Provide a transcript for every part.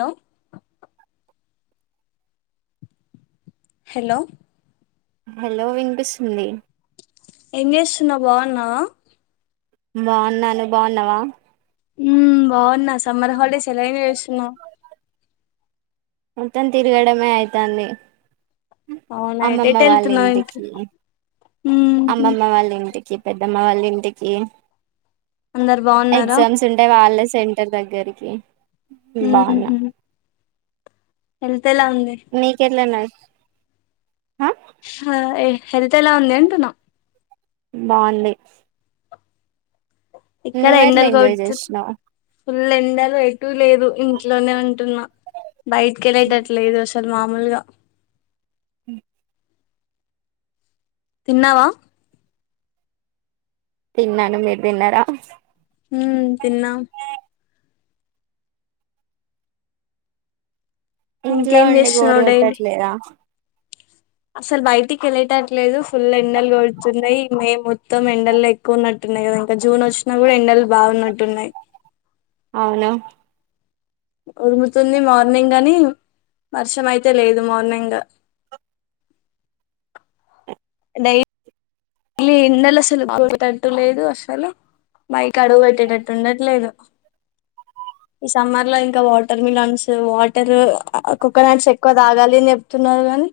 Hello [inaudible] hello [inaudible] hello వింపిస్తుఉంది ఏం చేస్తున్నా బాగున్నా బాగున్నాను బాగున్నావా ఊమ్ బాగున్నా సమ్మర్ హాలిడేస్ ఎలా ఎంజయ్ చేస్తున్నావ్ మొత్తం తిరగడమే ఐతంది. అవునయితే ఏటెళ్తున్నావ్ ఇంత ఉహ్ అమ్మమ్మ వాళ్ళ ఇంటికి పెద్దమ్మ వాళ్ళ ఇంటికి అందరు బాగున్నారా ఎగ్జామ్స్ ఉంటె వాళ్లే సెంటర్ దగ్గరికి బాగున్నా ఊహ్మ్ మీకెట్లునది ఆ ఏ హెల్తే ఎలా ఉంది అంటు నా బాగుంది ఇక్కడ నువ్ ఎట్లా ఎండలు ఎంజాయ్ కొడుతు చేసినావ్ ఫుల్ ఎండలు ఏట్ ఎటు లేదు ఇంట్లోనే ఉంటున్నా బయటకి వెళ్ళటట్టు లేదు అస మామూలుగా ఉహ్ తిన్నావా తిన్నాను మీరు తిన్నారా ఉమ్ తిన్నా ఇంట్లో ఇంకేం ఉండి గోరు చేస్తున్నావు డైలీ కొటట్లేదా అసలు బయటికి వెళ్ళటంలేదు ఫుల్ ఎండలు గడుతున్నాయి. మే మొత్తం ఎండలు ఎక్కువ ఉన్నట్టున్నాయి. కదా ఇంకా జూన్ వచ్చిన కూడా ఎండలు బాగున్నట్టున్నాయి. అవును ఉరుముతుంది మార్నింగ్ అని వర్షం అయితే లేదు మార్నింగు డైలీ డలీ ఎండలు సలు కొటట్ లేదు అసలు మైకి అడుగు పెట్టేటట్టు ఉండట్లేదు ఈ సమ్మర్ లో ఇంకా వాటర్ మిలన్స్ వాటర్ కోకోనట్స్ ఎక్కువ తాగాలి అని చెప్తున్నారు కానీ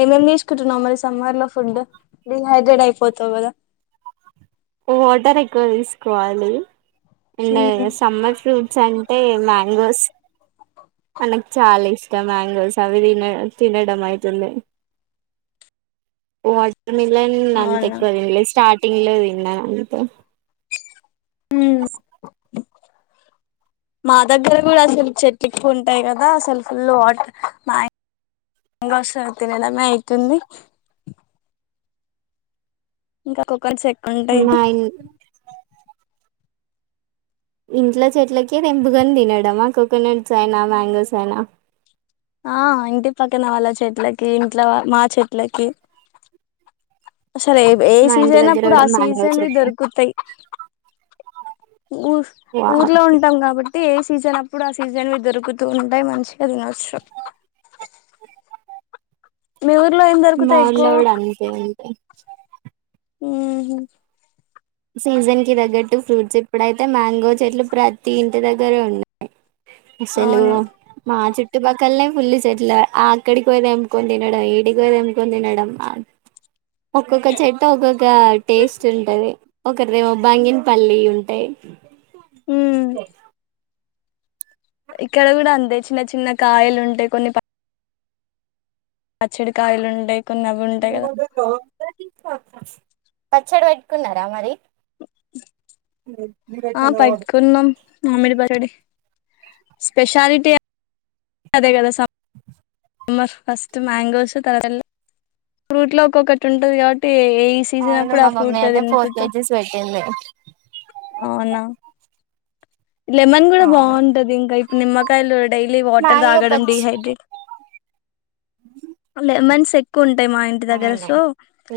ఏమేం తీసుకుంటున్నాం. మరి సమ్మర్ లో ఫుడ్ డిహైడ్రేట్ అయిపోతావు కదా. ఓ వాటర్ ఎక్కువ తీసుకోవాలి ఇంట సమ్మర్ ఫ్రూట్స్ అం ఏ మ్యాంగోస్ మనకు చాలా ఇష్టం మ్యాంగోస్ అవి తిన తినడం అయితుంది మిలన్ అంత అవునా ఎక్కువ తినలే స్టార్ట్ ఇలాది నాన్నకు ఉమ్ మా దగ్గర కూడా అసలు చెటకు ఉంటాయి కదా అసలు ఫుల్ వాట్ మాయ్ గోస్ తినడమే ఐతుంది ఇంకా కోక సే మా ఇన్ ఇంట్లో చెట్లకి కేదేం భుగందినడం కు కోకోనట్స్ ఐనా మ్యాంగోస్ అయినా ఆ ఇంటి పక్కన వాళ్ళ చెట్లకి ఇంట్లో మా చెట్లకి అసలు ఏ మా ఇంటి సీజన్ అ దగ్గర అప్పుడు ఆ కూడా మ్యాంగో సీజన్వి చెట్టు దొరుకుతయ్ ఊ వావ్ ఊర్లో ఉంటాం కాబ అయితే ఏ సీజన్ అప్పుడు ఆ సీజన్వి దొరుకుతూ ఉంటాయి మంచిగా తినొచ్చు మీ ఊర్లో ఏం మా దొరుకుతాయి ఎక్కువ ఊర్లో కూడా అంతే అంతే హ్మ్ హు సీజన్ కి తగ్గట్టు ఫ్రూట్స్ ఇప్పుడైతే మ్యాంగో చెట్లు ప్రతి ఇంటి దగ్గర ఉన్నాయి అసలు అవును మా చు చుట్టుపక్కలనే ఫుల్ చెట్లు ఆ అక్కడికి పోయి తెంపుకొని తినడం వీడికి పోయి తెంపుకొని తినడం ఒక్కొక్క చెట్టు ఒక్కొక్క టేస్ట్ ఉంటది ఒకరిదేమొ బంగిన్ పల్లి ఉంటాయి ఉమ్ ఇక్కడ కూడా అంతే చిన్న చిన్న కాయలు ఉంటాయి కొన్ని పచ్చడి కాయలుండయి ఇ క తీ పచ్చడి పెట్టుకున్నారా మరి ఆ పెట్టుకున్నాం మామడి పరిడి స్పెషాలిటీ అదే కదా స మర్ ఫస్ట్ మ్యాంగోస్ తర్వాత ఫ్రూట్ లో ఒక్కొక్కటి ఉంటుంది కాబట్టి ఏ సీజన్ అవును అప్పుడు మా ఆ ఫ్రూట్ మమ్మీ అయితే ఫోర్ తినుకుంటు కేజీస్ పెట్టింది అవునా లెమన్ కూడా అవును బాగుంటంది ఇంకా ఇప్పుడు నిమ్మకాయలు డైలీ వాటర్ మ్యాంగో తాగడం పచ్చ డిహైడ్రేట్ లెమన్స్ తె కుండ్ మా ఇంటి దగ్గర అవును సో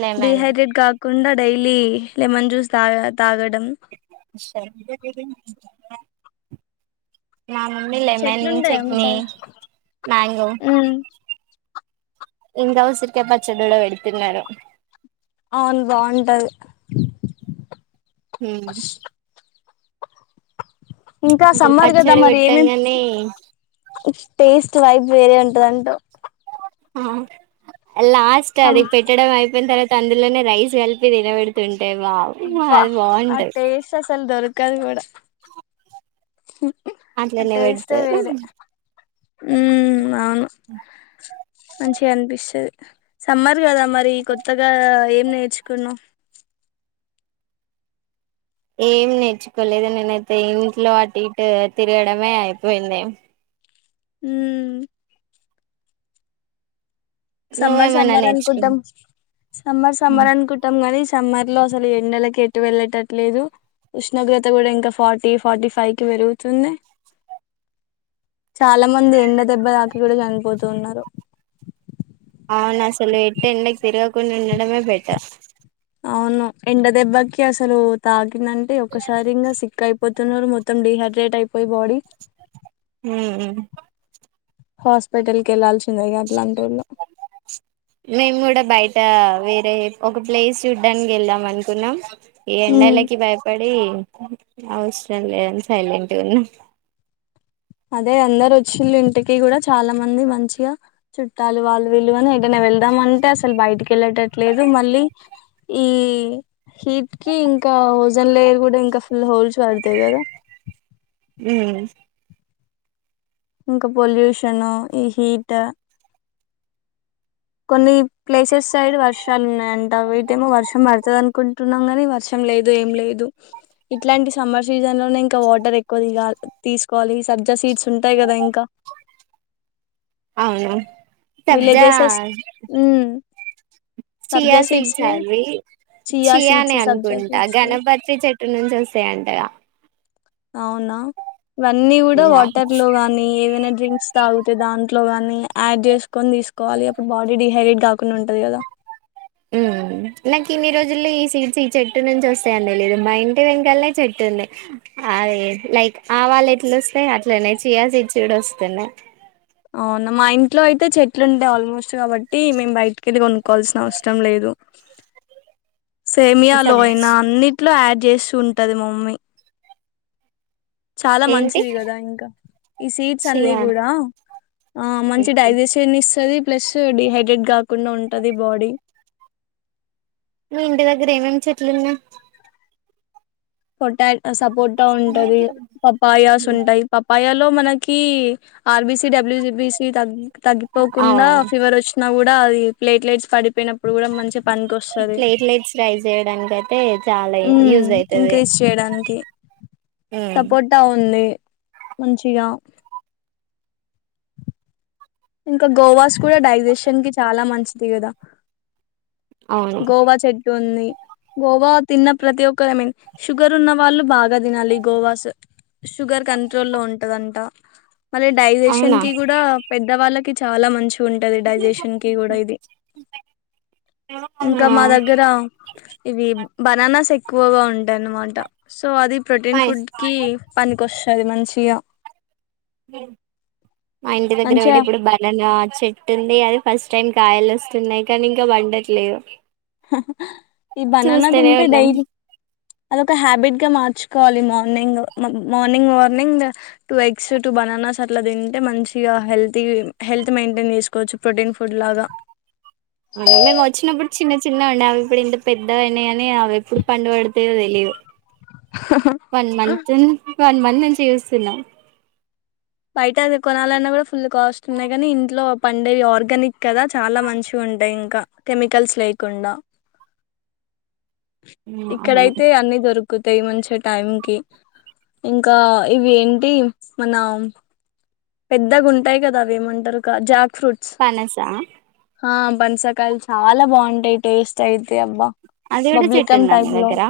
లెమన్ డిహైడ్రేట్గా కాకుండా డైలీ లెమన్ జ్యూస్ తా తాగట్ [unintelligible] మా మమ్మీ లెమన్ చెట్లుంటాయా మీ చట్నీ సైడ్ మ్యాంగో ఉమ్ ఇంగా ఊసరికాయ పచ్చడి గూడా పెడుతున్నారు అవును బాంటది హ్మ్ ఇంకా అసలు సమ్మర్ కదా పచ్చడి మరి ఏమేమ్ పెట్టంగానే టేస్ట్ వైపు వేరే ఉంటదింటూ ఆ లాస్ట్ సం అది పెట్టడం అయిపోయిన తర్వాత అందులోనే రైస్ కలిపి తీనబడుతుంది. అంటే బా అది బావుంటది కరువడ [unintelligible] [inaudible] హూ అట్లనే పెడతారు ఉమ్ మ అవును మంచిగా అనిపిస్తుది. సమ్మర్ కదా మరి కొత్తగా ఆ ఏం నేర్చుకున్నాం. ఏమి నేర్చుకోలేదు. నేనైతే ఇంట్లో అటు ఇటు తిరగడమే అయిపోయింది. ఉమ్... సమ్మర్ నువ్వేమన్నా సమ్మార్ నేర్చుకు అనుకుంటాం. సమ్మర్ సమ్మార్ అనుకుంటాం. కానీ సమ్మర్ లో అసలు ఎండలలకు ఎటు వెళ్ళటట్లేదు. ఉష్ణోగ్రత కూడా ఇంకా ఫార్టీ ఫార్టీ ఫైవ్ కి పెరుగుతుంది. చాలా మంది ఎండ దెబ్బ తాకిడికి కూడా చనిపోతున్నారు. అవును అసలు ఎట్ ఎండకి తిరగకుండా ఉండడమే బెటర్. అవును ఎండ దెబ్బకి అసలు తాగి దంటే ఒకసారింగా సిక్కయి పొద్దున్ననే మొత్తం డిహైడ్రట్యి ఉ ఉమ్ హాస్పిటల్ కి వెళ్లాల్సిందేగా ప్చ్ మేము కూడా బయట ఆ వేరే ఒక ప్లేస్ చూడ్డానికి వెళ్దాం అనుకున్నాం. ఈ ఎండలకి భయపడి అవసరంలేనని సైలెంట్ ఉన్న అదే అందరు వచ్చిన ఇంటికి కూడా చాలా మంది మంచిగా చుట్టాలు వాళ్ళు వీళ్ళు ఎటైనా వెళ్దామంటే. అసలు బయటికి వెళ్ళటట్లేదు. మళ్ళీ ఈ హీట్ కి ఇంకా ఓజన్ లేయర్ కూడా ఇంకా ఫుల్ హోల్స్ పడతాయి. కదా ఉ.... స్ ఇంకా పొల్యూషనా ఈ హీటా కొన్ని ప్లేసెస్ సైడ్ వర్షాలు ఉన్నాయంట వీటేమో వర్షం పడుతుంది. అనుకుంటున్నాము కాని వర్షం లేదు ఏమ్ లేదు. ఇట్లాంటి సమ్మర్ సీజన్ లోనే ఇంకా వాటర్ ఎక్కువ ఇవ్వాలి తీసుకోవాలి. సబ్జా సీడ్స్ ఉంటాయి కదా ఇంకా అవునా సబ్దా విలేజెసెస్ ఉమ్ చియా సీడ్స్ అవి చియా సీడ్స్ నే సబ్జా అనుకుంటా సీడ్స్ గణపతి చెట్టు నుంచి వస్తాయ అంటగా అవ్నా ఇవన్నీ కూడా యా వాటర్ లో గానీ ఏవైనా డ్రింక్ తాగుతే దాంట్లో గాని యాడ్ చేసుకొని తీసుకోవాలి. అప్పుడు బాడీ డిహైడ్రేట్ గాకుండా ఉంటది. కదా ఉమ్ నాకు ఇన్ని రోజుల్లో ఈ సీడ్స్ ఈ చెట్టు నుంచి వస్తాయని తెలియదు. మా ఇంటి వెనకల్నే చెట్టు ఉంది అయే లైక్ ఆవాళ్ళు ఎట్ల వస్తాయి. అట్లానే చియా సీడ్స్ కూడా వస్తున్నాయి. అవునా మా ఇంట్లో అయితే చెట్లుడాయి ఆల్మోస్ట్ కాబటి మేమ్ బయకిళ్ళి కొను కాల్సిన ఇష్టం లేదు సేమియా లో సబ్ ఐనా అన్నిట్లో అడ్ చేస్తుంటాది మమ్మీ చాలా ఏంటి మంచిది కదా ఇంకా ఈ సీట్స్ అన్ని చీయా కూడా ఆ ఆ మంచి డైజెషన్ ఇస్తాది ప్లస్ డిహైడ్రేట్ కాకుండా ఉంటది బాడీ మీ ఇంటి దగ్గర ఎం ఎం చెట్లున్నయ్ పొటాటో సపోటా పోట ఉంటది పపాయాస్ ఉంటాయి పపాయాలు లో మనకి ఆర్బిసి డబ్ల్యూసిబిసి తగ్ తగ్గిపోకుండా అవును ఫీవర్ వచ్చినా గుడ అది ప్లేట్లెట్స్ పడిపోయిన కూడా మంచి పనికి వస్తది ప్లేట్లెట్స్ రైజ్ చేయడానికైతే చాలా ఉమ్ యూజ్ ఐ ఇంక్రీజ్ చేయడానికి నికి ఉమ్ సపోటా ఉంది మంచిగా ఇంకా గోవాస్ కూడా డైజెషన్ కి చాలా మంచిది కదా అవును గోవా చెట్టు ఉంది గోవా తిన్న ప్రతి ఒక్కరు ఐ మీన్ షుగర్ ఉన్న వాళ్ళు బాగా తినాలి గోవాస్ షుగర్ కంట్రోల్ లో ఉంటదంట మళ్లీ డైజెషన్ అవునా కి కూడా పెద్ద వాళ్ళకి చాలా మంచి ఉంటది డైజెషన్ కి కూడా ఇది ఇంకా ఆ మా దగ్గర ఇవి బనానా బననాస్ ఎక్కువగా ఉంటాయి అన్మాట సో అది ప్రొటీన్ ఫుడ్కి పనికొస్ ఉంటది మంచిగా బెం మా ఇంటి దగ్గర కూడ మంచిగా ఇప్పుడు బననా చెట్టుంది అది ఫస్ట్ టైం కాయలు వస్తున్నాయి కానీ ఇంకా పండట్లేదు అహ్ హా ఈ బనానా చూస్తూనే తింటే ఉన్నాం డైలీ అదొక హ్యాబిట్ గా మార్చు కాలిమామ్ ర్నింగ్ morning walk morning two eggs two bananas అట్లా తింటే మంచిగా హెల్తీ హెల్త్ మెయింటైన్ చేసుకోవచ్చు ప్రొటీన్ ఫుడ్ లాగా అవును మేము వచ్చినప్పుడు చిన్న చిన్నగా ఉండే అవి ఇప్పుడు ఇంత పెద్దగైనైయ్ అని అవి ఎప్పుడు పండు పడతయో తెలియదు వన్ మంత్న్ వన్ మంత్ నుంచి చూస్తున్నా బయట అది కొనాలన్నా కూడా ఫుల్ కాస్ట్ ఉన్నాయి. కానీ ఇంట్లో పండేవి ఆర్గానిక్ కదా చాలా మంచిగుంటయ్. ఇంకా కెమికల్స్ లేకుండా హ్మ్, అవును ఇక్కడయితే అన్నీ దొరుకు తక్కుతాయి మంచి టైం కి ఇంకా ఇవి ఏంటి మన పెద్దగా ఉంటాయి. కదా అవి ఏమంటారు జా ఫ్రట్స్ పనస బన్సకాయలు చాలా బాగుంటాయి. టేస్ట్ అయితే అబ్బా అదిడు బబ్లికం చెట్ందా మీ టైప్ లో వగగర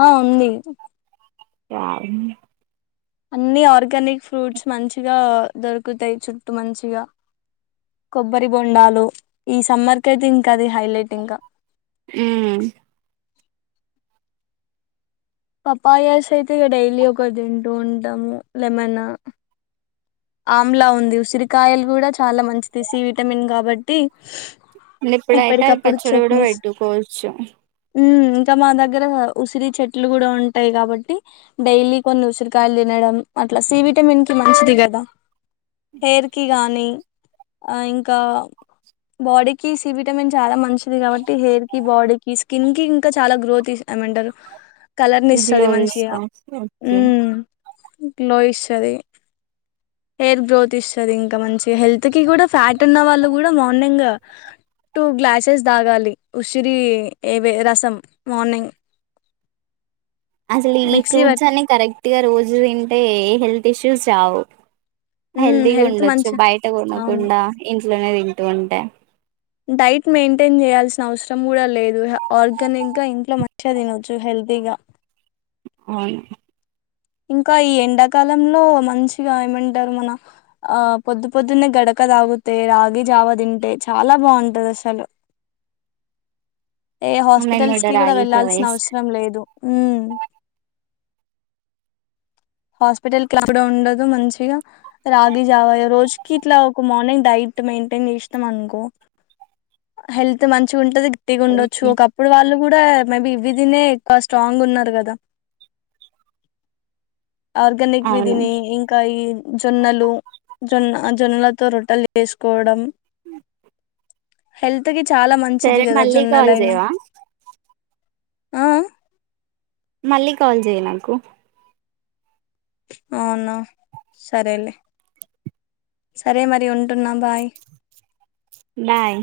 ఆ ఉంది ఆ అన్ని ఆర్గానిక్ ఫ్రూట్స్ మంచిగా దొరుకుతాయి. చుట్టూ మంచిగా కొబ్బరి బొండాలు ఈ సమ్మర్ క అయితే ఇంకాది హైలైట్ ఇంకా. ఆ పపాయస్ అయితే ఇ డైలీ ఒక తింటూ ఉంటాము లెమన్నా ఆమ్లా ఉంది ఉసిరికాయలు కూడా చాలా మంచిదిసి విటమిన్ కాబట్టి ఇప్పుడైతే అది ఎప్పటికప్పుడు పచ్చడి కూడా చట్నీస్ పెట్టుకోవచ్చు ఇంకా మా దగ్గర ఉసిరి చెట్లు కూడా ఉంటాయి. కాబట్టి డైలీ కొన్ని ఉసిరికాయలు తినడం అట్లా సి విటమిన్ కి మంచిది. కదా హెయిర్ కి గానీ ఆ ఇంకా బాడీకి సి విటమిన్ చాలా మంచిది కాబట్టి హెయిర్ కి బాడీ కి స్కిన్ కి ఇంకా చాలా గ్రోత్ ఇసామంటారు కలర్ ని ఇస్తుది గ్లో మంచిగా తీసుకోవచ్చు ఉ ఓకే లోయి సది హెయిర్ గ్రోత్ ఇస్తుంది. ఇంకా మంచి హెల్త్కి కూడా ఫ్యాట్ ఉన్న వాళ్ళు కూడా మార్నింగ్ టూ గ్లాసెస్ తాగాలి. ఉసిరి ఏవే రసం మార్నింగ్ అసలు ఈ మిక్సీ ఫ్రూట్స్ పట్ అన్ని కరెక్ట్ పర్తిగా రోజు తింటే ఏ హెల్త్ ఇష్యూస్ రావు మ్మ్ హెల్దీగా హెల్త్ ఉండొచ్చు మంచి బయట అవును కొనకుండా ఇ లోనే తింటూ ఉంటాయి డైట్ మెయింటైన్ చేయాల్సిన అవసరం కూడా లేదు ఆర్గానిక్ గా ఇంట్లో మంచిగా తినొచ్చు హెల్తీగా అవును ఇంకా ఈ ఎండాకాలంలో మంచిగా ఏమంటారు. మన ఆ పొద్దు పొద్దున్నే గడక తాగితే రాగి జావ తింటే చాలా బాగుంటది. అసలు ఏ మేము హాస్పిటల్స్ కి కూడా రాగి జావ వెళ్లాల్సిన చేస్ అవసరం లేదు అవు హాస్పిటల్ కిలా కూడాడ ఉండదు. మంచిగా రాగి జావా రోజుకి ఇట్లా ఒక మార్నింగ్ డైట్ మెయింటైన్ చేస్తాం. అనుకో హెల్త్ మంచి ఉంటది పటిగా ఉండచ్చు ఓకే ఒకప్పుడు వాళ్ళు కూడా మేబి ఇవి తిన ఎక్కువ స్ట్రాంగ్ ఉన్నారు కదా ఆర్గానిక్ అవును విధిని ఇంకా ఈ జొన్నలు జొన్న జొన్నలతో రొట్టెలు వేసుకోవడం అ హెల్త్కి చాలా మంచిది కదా మళ్ళీ కాల్ జొన్నలయినా చేయవా ఆ మళ్ళీ కాల్ చెయ్ నాకు అవునా సరేలే సరే మరి ఉంటున్నా బాయ్ బాయ్